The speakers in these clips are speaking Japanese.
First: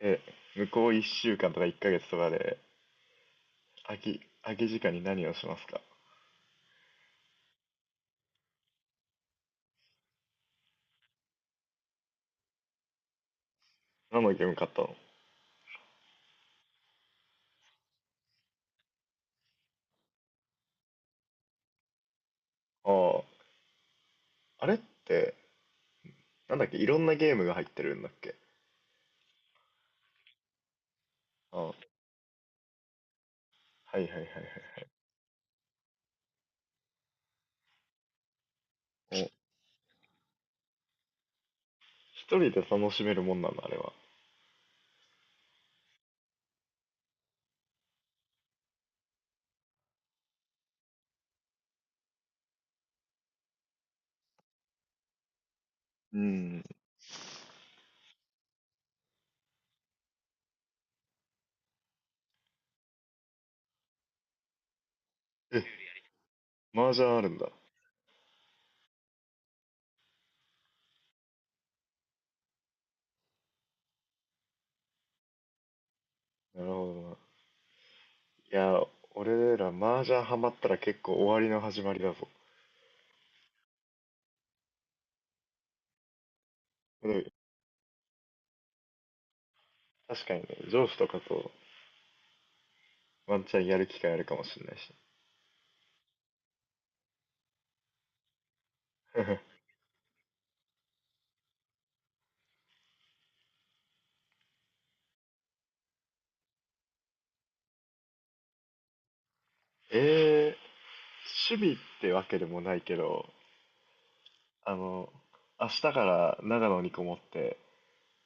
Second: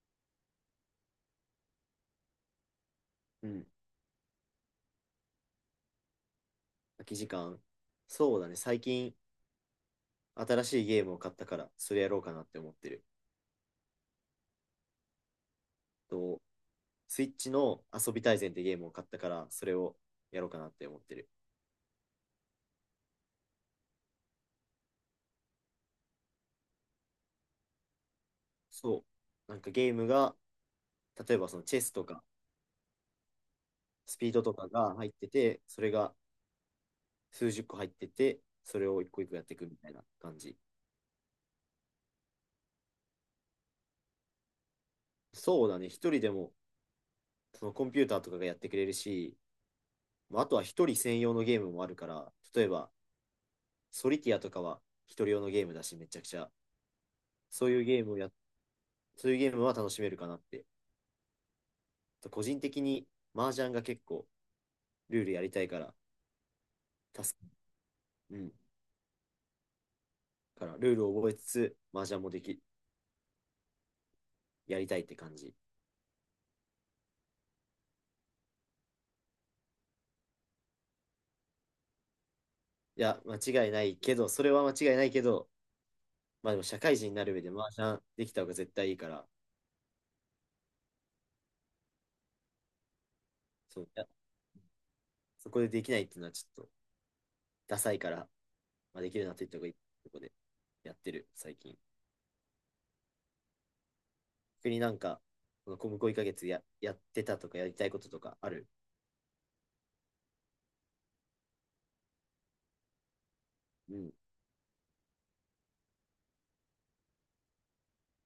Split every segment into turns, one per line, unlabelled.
え、向こう1週間とか1ヶ月とかで、
うん、
空き時間に何をしますか？
空き時間。そうだね、最近新しいゲームを買ったから、それやろうかなって思ってる。
何のゲーム買ったの？
と、スイッチの遊び大全ってゲームを買ったから、それをやろうかなって思ってる。
ああ、あれって、なんだっけ、いろんなゲームが入ってるんだっけ？
そう。なんかゲームが、例えば
あ
その
あ、は
チェ
い
スとか
はいは
スピードとかが入ってて、それが数十個入ってて、それを一
い
個
は
一
い。
個やっていくみたいな感じ。
お、一人で楽しめるもんなんだ、あれは。
そうだね、一人でもそのコンピューターとかがやってくれるし、まあ、あとは一人専用のゲームもあるから、例えばソリティアとかは一人用のゲームだし、めち
う
ゃくちゃ
ん。
そういうゲームをや、そういうゲームは楽しめるかなって。個人的に麻雀が結構ルールやりた
え、
いから、
麻雀ある
助
ん
か、
だ。
うん。からルールを覚えつつ、麻雀もでき、やりたいって感じ。い
なるほどな。いや、俺ら麻雀ハマったら結構終わりの始まりだぞ。
や、間違いないけど、それは間違いないけど、まあでも社会
で
人に
も
なる上で麻雀できた方が絶対いいから、
確かにね、上司とかとワンチャンや
そう、
る
い
機
や、
会あるかもしれないし。
そこでできないっていうのはちょっとダサいから、まあ、できるなって言った方がいいとこでやってる、最近。逆になんか、この向こう1ヶ月やってたとかやりたいこととかある？
え趣味ってわけでもないけど、
うん。
あの、明日から長野にこもって、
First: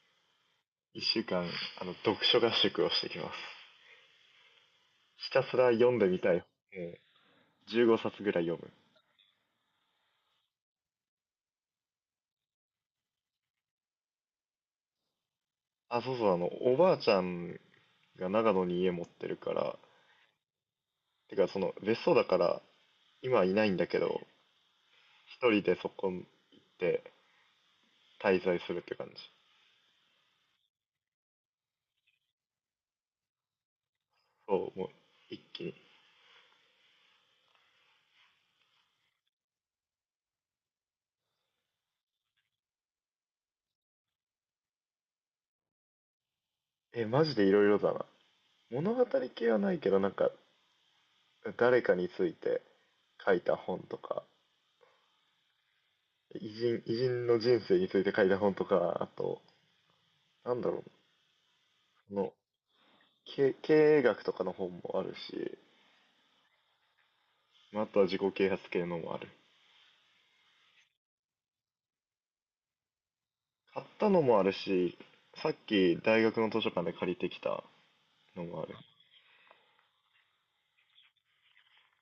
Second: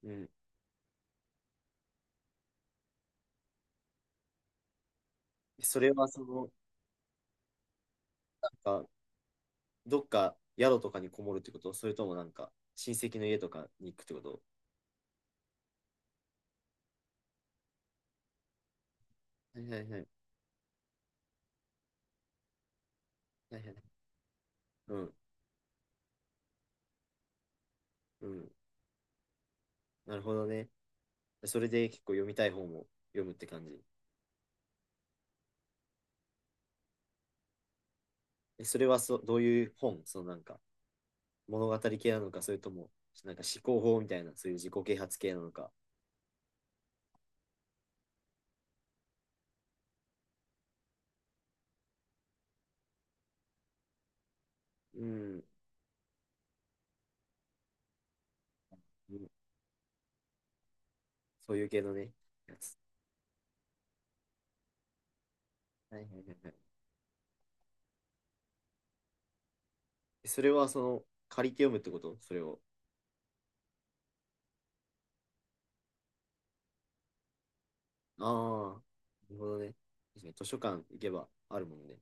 うん。
1週間、読書合宿をしてきます。ひたすら
そ
読
れ
んで
は
み
そ
たい。
の、
え15冊ぐらい
な
読む。
んか、どっか宿とかにこもるってこと？それともなんか親戚の家とかに行くってこと？
あ、そうそう、おばあちゃんが長野に家持ってるか
はいは
ら、
いはい。
てか、別荘だから、今はい
はい
ない
は
んだ
い、
けど、
うん、
一人でそこ行って
う
滞
ん。
在するって感じ。
なるほどね。それで結構読みたい本を読むって感じ。
そう、もう、一気に。
え、それはどういう本？そのなんか物語系なのか、それともなんか思考法みたいな、そういう自己啓発系なのか？
え、マジでいろいろだな。物語系はないけど、なんか、誰かについて書いた本とか、
うん。
偉人の人生について書いた本とか、あ
うん、
と、なんだろう、
そういう系のね、
その、
やつ。
経営学とかの本もあるし、
はいはいはいはい。
まああとは自己啓発系のもある。
え、それはその借りて読むってこと？それを。
買ったのもあるし、さっき大学の図書館で借りてきた
あ
のもある。
あ、なるほどね。確かに図書館行けばあるもんね。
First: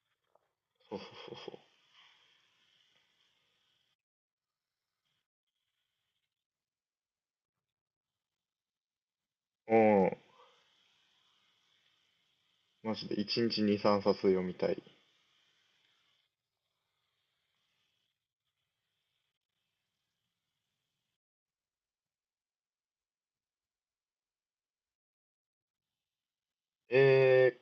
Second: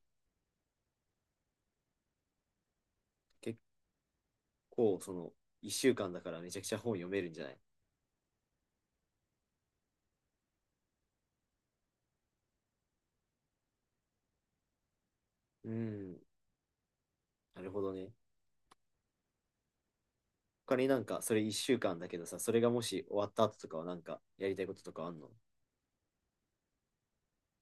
そうそうそう
結構その1週間だからめちゃくちゃ本読めるんじゃない？
そう。うん。マジで1日2、3冊読みたい。
うん、なるほどね。他になんかそれ1週間だけどさ、それがもし終わった後とかはなんかやりたいこととかあんの？
え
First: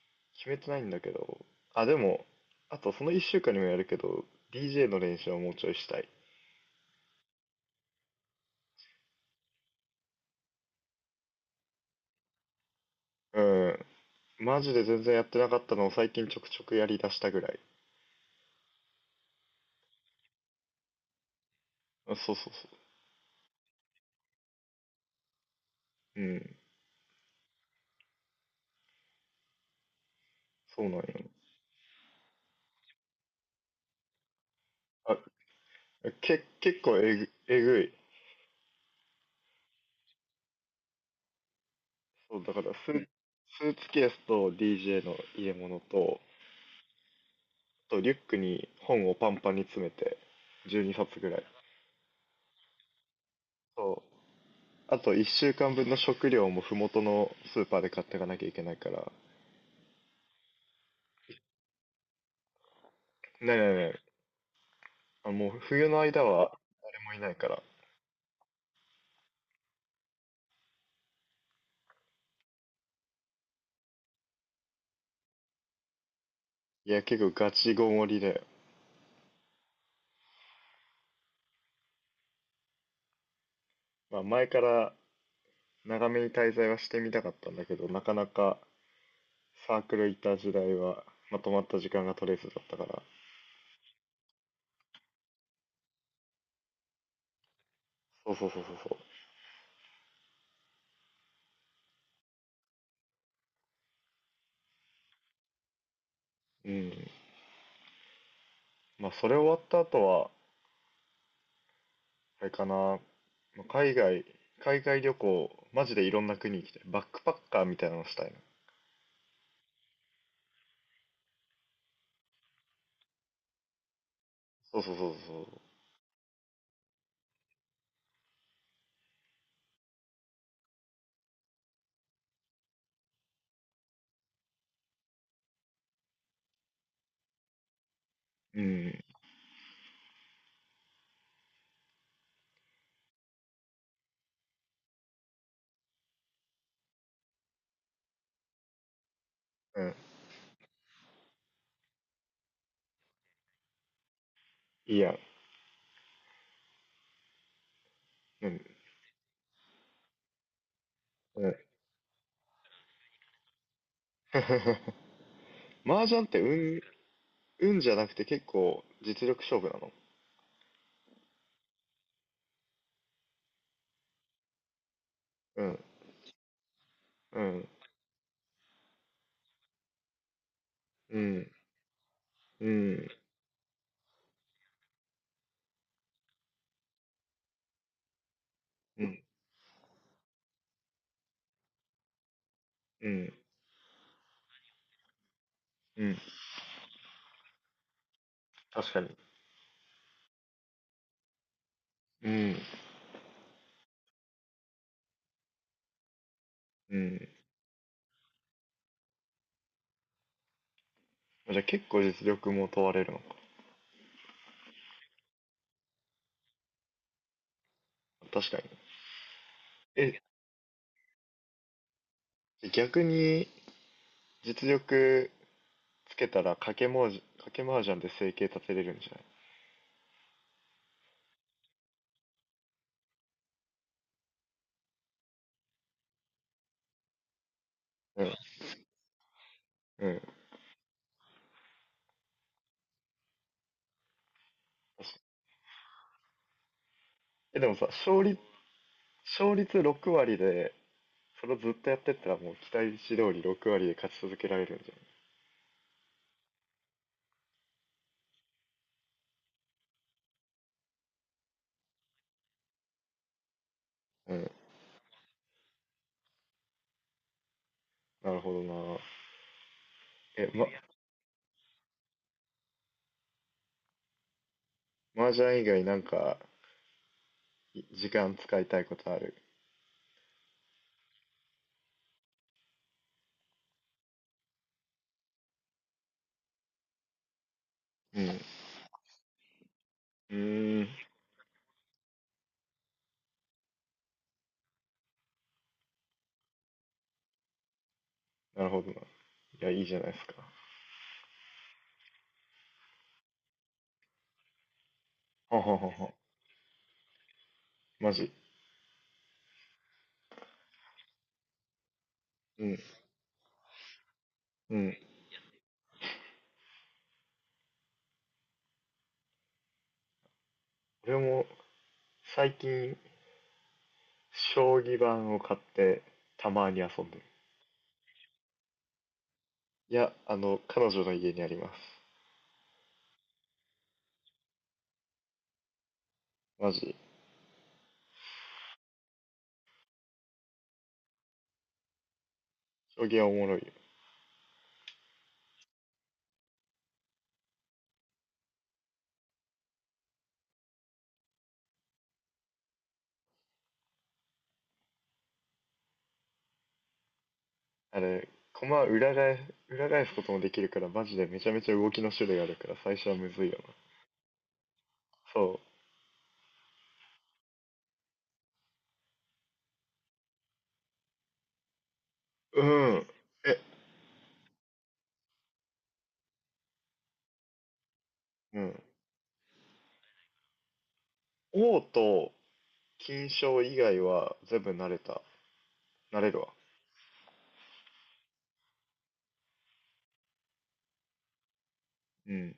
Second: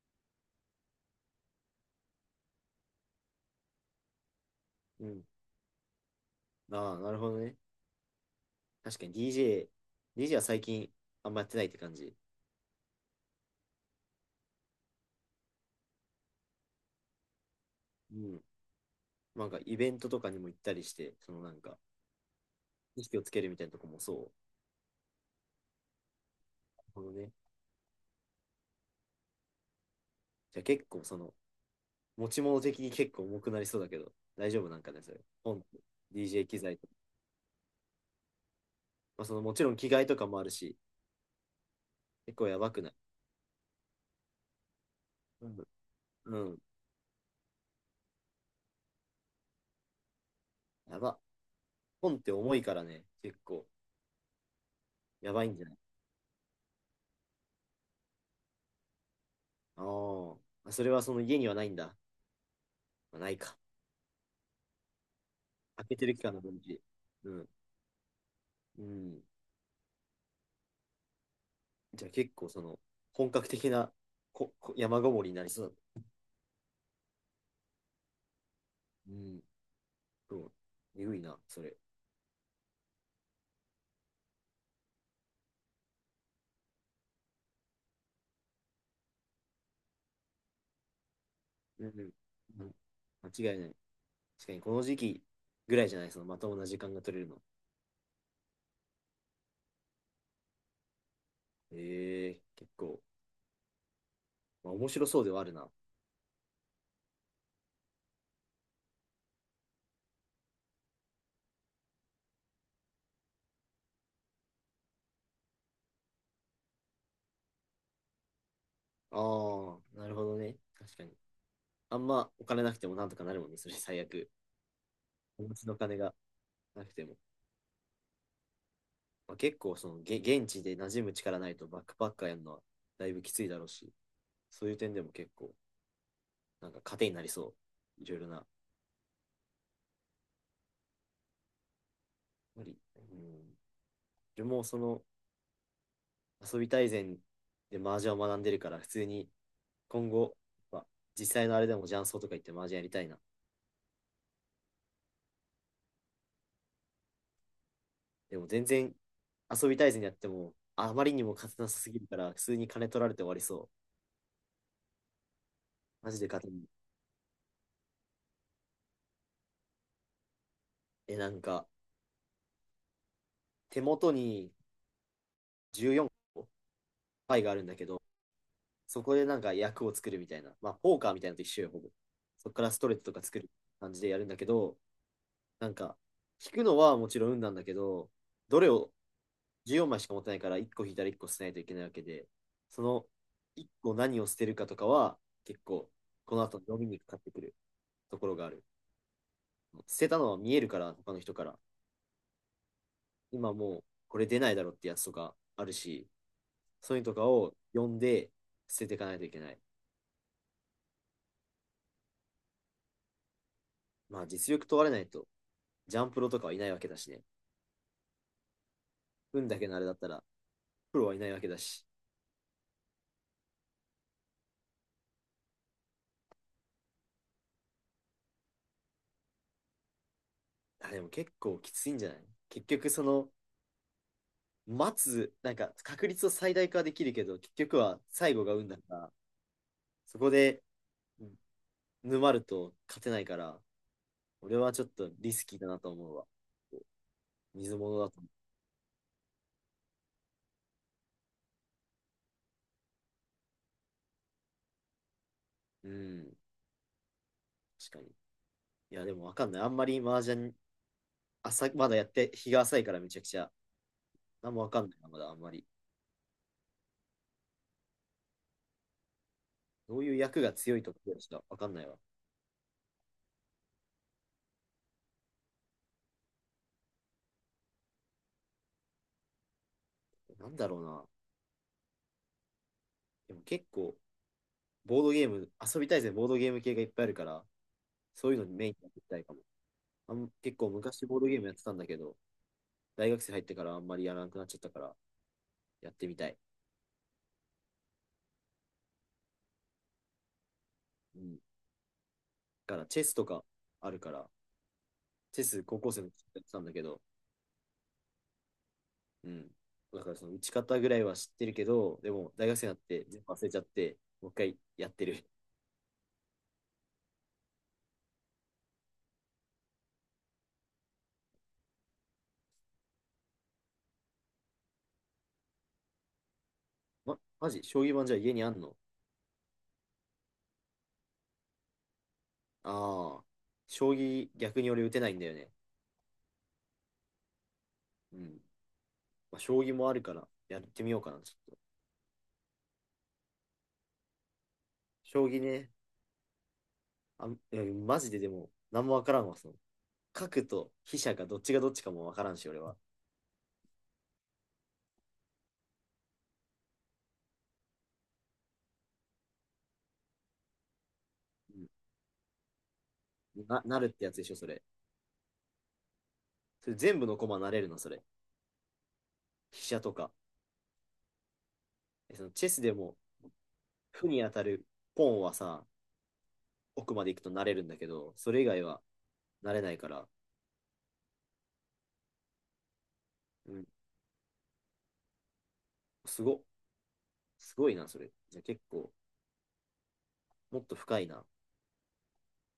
決めてないんだけど。あ、でも、あとその1週間にもやるけど、DJ の
う
練
ん。
習はもうちょいしたい。
ああ、なるほどね。確かに DJ、DJ は最近あんまやってないって感じ。
うん。マジで全然やってなかったのを最近ちょくちょくやりだしたぐらい。
うん。なんかイベントとかにも行ったりして、そのなんか
あそうそうそう。
意識をつけるみたいなとこもそう。
うん、
なるほどね。じゃあ
そ
結
うなんよ。
構その持ち物的に結構重くなりそうだけど、大丈夫なんかね、そ
あ、
れ。本と、DJ 機材
結
と、
構えぐい。
まあそのもちろん着替えとかもあるし、結
そう、
構
だ
や
か
ば
ら
く
ス
な
う
い？
ー、うん。スーツケースと DJ の入
う
れ
ん
物と、
うん。
あとリュックに本をパンパンに詰めて、12
や
冊
ば。
ぐらい。
本って重いからね、結構。
そう。あと
や
1
ばい
週
んじゃ
間
ない？
分の食料も麓のスーパーで買っていかなきゃいけないから。ね
あー、まあ。それはその家にはないんだ。まあ、ない
えねえね
か。
え。あ、もう
開
冬
け
の
てる
間
期間の
は
分岐。
誰もいな
う
い
ん。
から。
うん。じゃあ結構その、本格的なここ山ごもりになりそう
いや、結構ガチごもりで。
だね。うん。そう。えぐいな、それ。
まあ前から長めに滞在はしてみたかったんだけど、なかなかサークル行った時代はまとまった
う
時間
ん。
が取れずだ
う
っ
ん、
たから。
間違いない。確かにこの時期ぐらいじゃない？そのまともな時間が取れるの。
そうそうそうそうそ
ええ、結構、まあ、面白そうではあるな。あ
う。うん。まあそれ終わった後は、あれかな、まあ海外旅行、マジでいろんな国行きたい。バックパッカーみたいなのしたいな。
あ、なるほどね。確かに。あんまお金なくてもなんとかなるもんね、それ最悪。
そうそうそう
お持
そ
ちの金がなくても。まあ、結構その現地で馴染む力ないとバックパッカーやるのはだいぶきついだろうし、そういう点でも結構なんか糧になりそう。いろいろな。
う。うん。
無理。うん。でもその遊び大全で麻雀を学んでるから、普通に
うん。
今後、まあ、実際のあれでも雀荘とか行って麻雀やりたいな。
いいやん。
で
う
も
ん。
全然遊び大全やってもあまりにも
う
勝
ん
てなさすぎるから、普通に金取られて終わりそう。
麻
マジ
雀っ
で勝
て
てない。
運じゃなくて結構実力勝負なの？
え、なんか手元に
うん。
14個パ
う
イがあるん
ん。
だけど、そこでなんか役を作るみたいな。まあ、ポーカー
う
みたいなのと一
ん。
緒よ、ほぼ。そこか
う
らストレー
ん。
トとか作る感じでやるんだけど、なんか、引くのはもちろん運なんだけど、どれを
うん。
14枚しか持ってないから、1個引いたら1個捨てないといけないわけで、その
うん。
1個何を捨てるかとかは、結構、
うん。
この後の読みにかかってくるところがある。
確かに。
捨てたのは見えるから、他の人から。
うん。
今もう、これ出ないだろってやつとかあるし、そ
う
ういうのとか
ん。
を読んで捨てていかないといけない。
じゃあ結構実力も問われるのか。
まあ、実力問われないと、ジャンプロとかはいないわけだしね。
確かに。
運だけのあれだった
え、
ら、プロはいないわけだし。
逆に実力つけたら賭け麻雀で生計立てれるんじ
あ、でも結構きついんじゃない？結局、その、待つ、なんか確率を最大化できるけど、結局は
ゃな
最
い？
後が運だから、
うん。うん。
そ
確
こ
か
で沼ると勝てないから、俺はちょっと
に。
リスキーだなと思うわ。
え、で
水
もさ、
物だと
勝
思
率、勝率6割で、それをずっとやってったらもう期待値通り6割で勝ち続けられるんじ
う。うん、確かに。いや、でもわかんない。あんまり麻雀、朝、まだやって、日が浅いからめちゃくちゃ、
ゃない？う
な
ん。
んもわかんないなまだあんまり。
なるほどな。
どういう役
え、
が強いとかしかわかんないわ。
麻雀以外なんか、い時間使いたいことある？
なんだろうな。でも結構、ボードゲーム、遊びたいぜ、ボードゲーム系がいっぱいあるから、
うん。う
そういうのにメインにやっていきたいかも。結構
ーん。
昔ボードゲームやってたんだけど、大学生入ってからあんまりやらなくなっちゃったから、やってみたい。
なるほどな。いや、いいじゃないですか。
うん。だからチェスとかあるから、チェ
は
ス
はは
高校生の
は。
時やってたんだけど、
マジ。
うん。だからその打ち方ぐらいは知ってるけど、でも大学
う
生になっ
ん。
て全部忘れちゃって、もう一回
う
やっ
ん。
てる。
俺も最近将棋盤を買ってたまに遊んでる。
マジ？将棋盤じゃあ家にあんの？
いや、彼女の家にあります。
ああ、将棋逆に俺打てないんだよね。
マジ。
うん。まあ、将棋もあるからやってみようかな、ちょっと。
将棋はおもろいよ。
将棋ね、あ、え、マジででも、何もわからんわ、その。核と飛車がどっちがどっちかもわからんし、俺は。
あれ、駒裏返すこともできるから、マジでめちゃ
う
め
ん、
ちゃ動きの種類あるから、最初はむずいよな。
なるってやつでしょ、それ。
そ
それ全部の駒なれるの？それ。飛車とか。え、そのチェ
う。
スで
う
も、
ん。え、
負に当たるポンはさ、奥まで行くとなれるんだけど、それ以
う
外は
ん。
なれないから。
王と金
う
将
ん。
以外は全部慣れた。慣
す
れる
ご、
わ。
すごいな、それ。じゃあ結構、もっと深いな。
うん。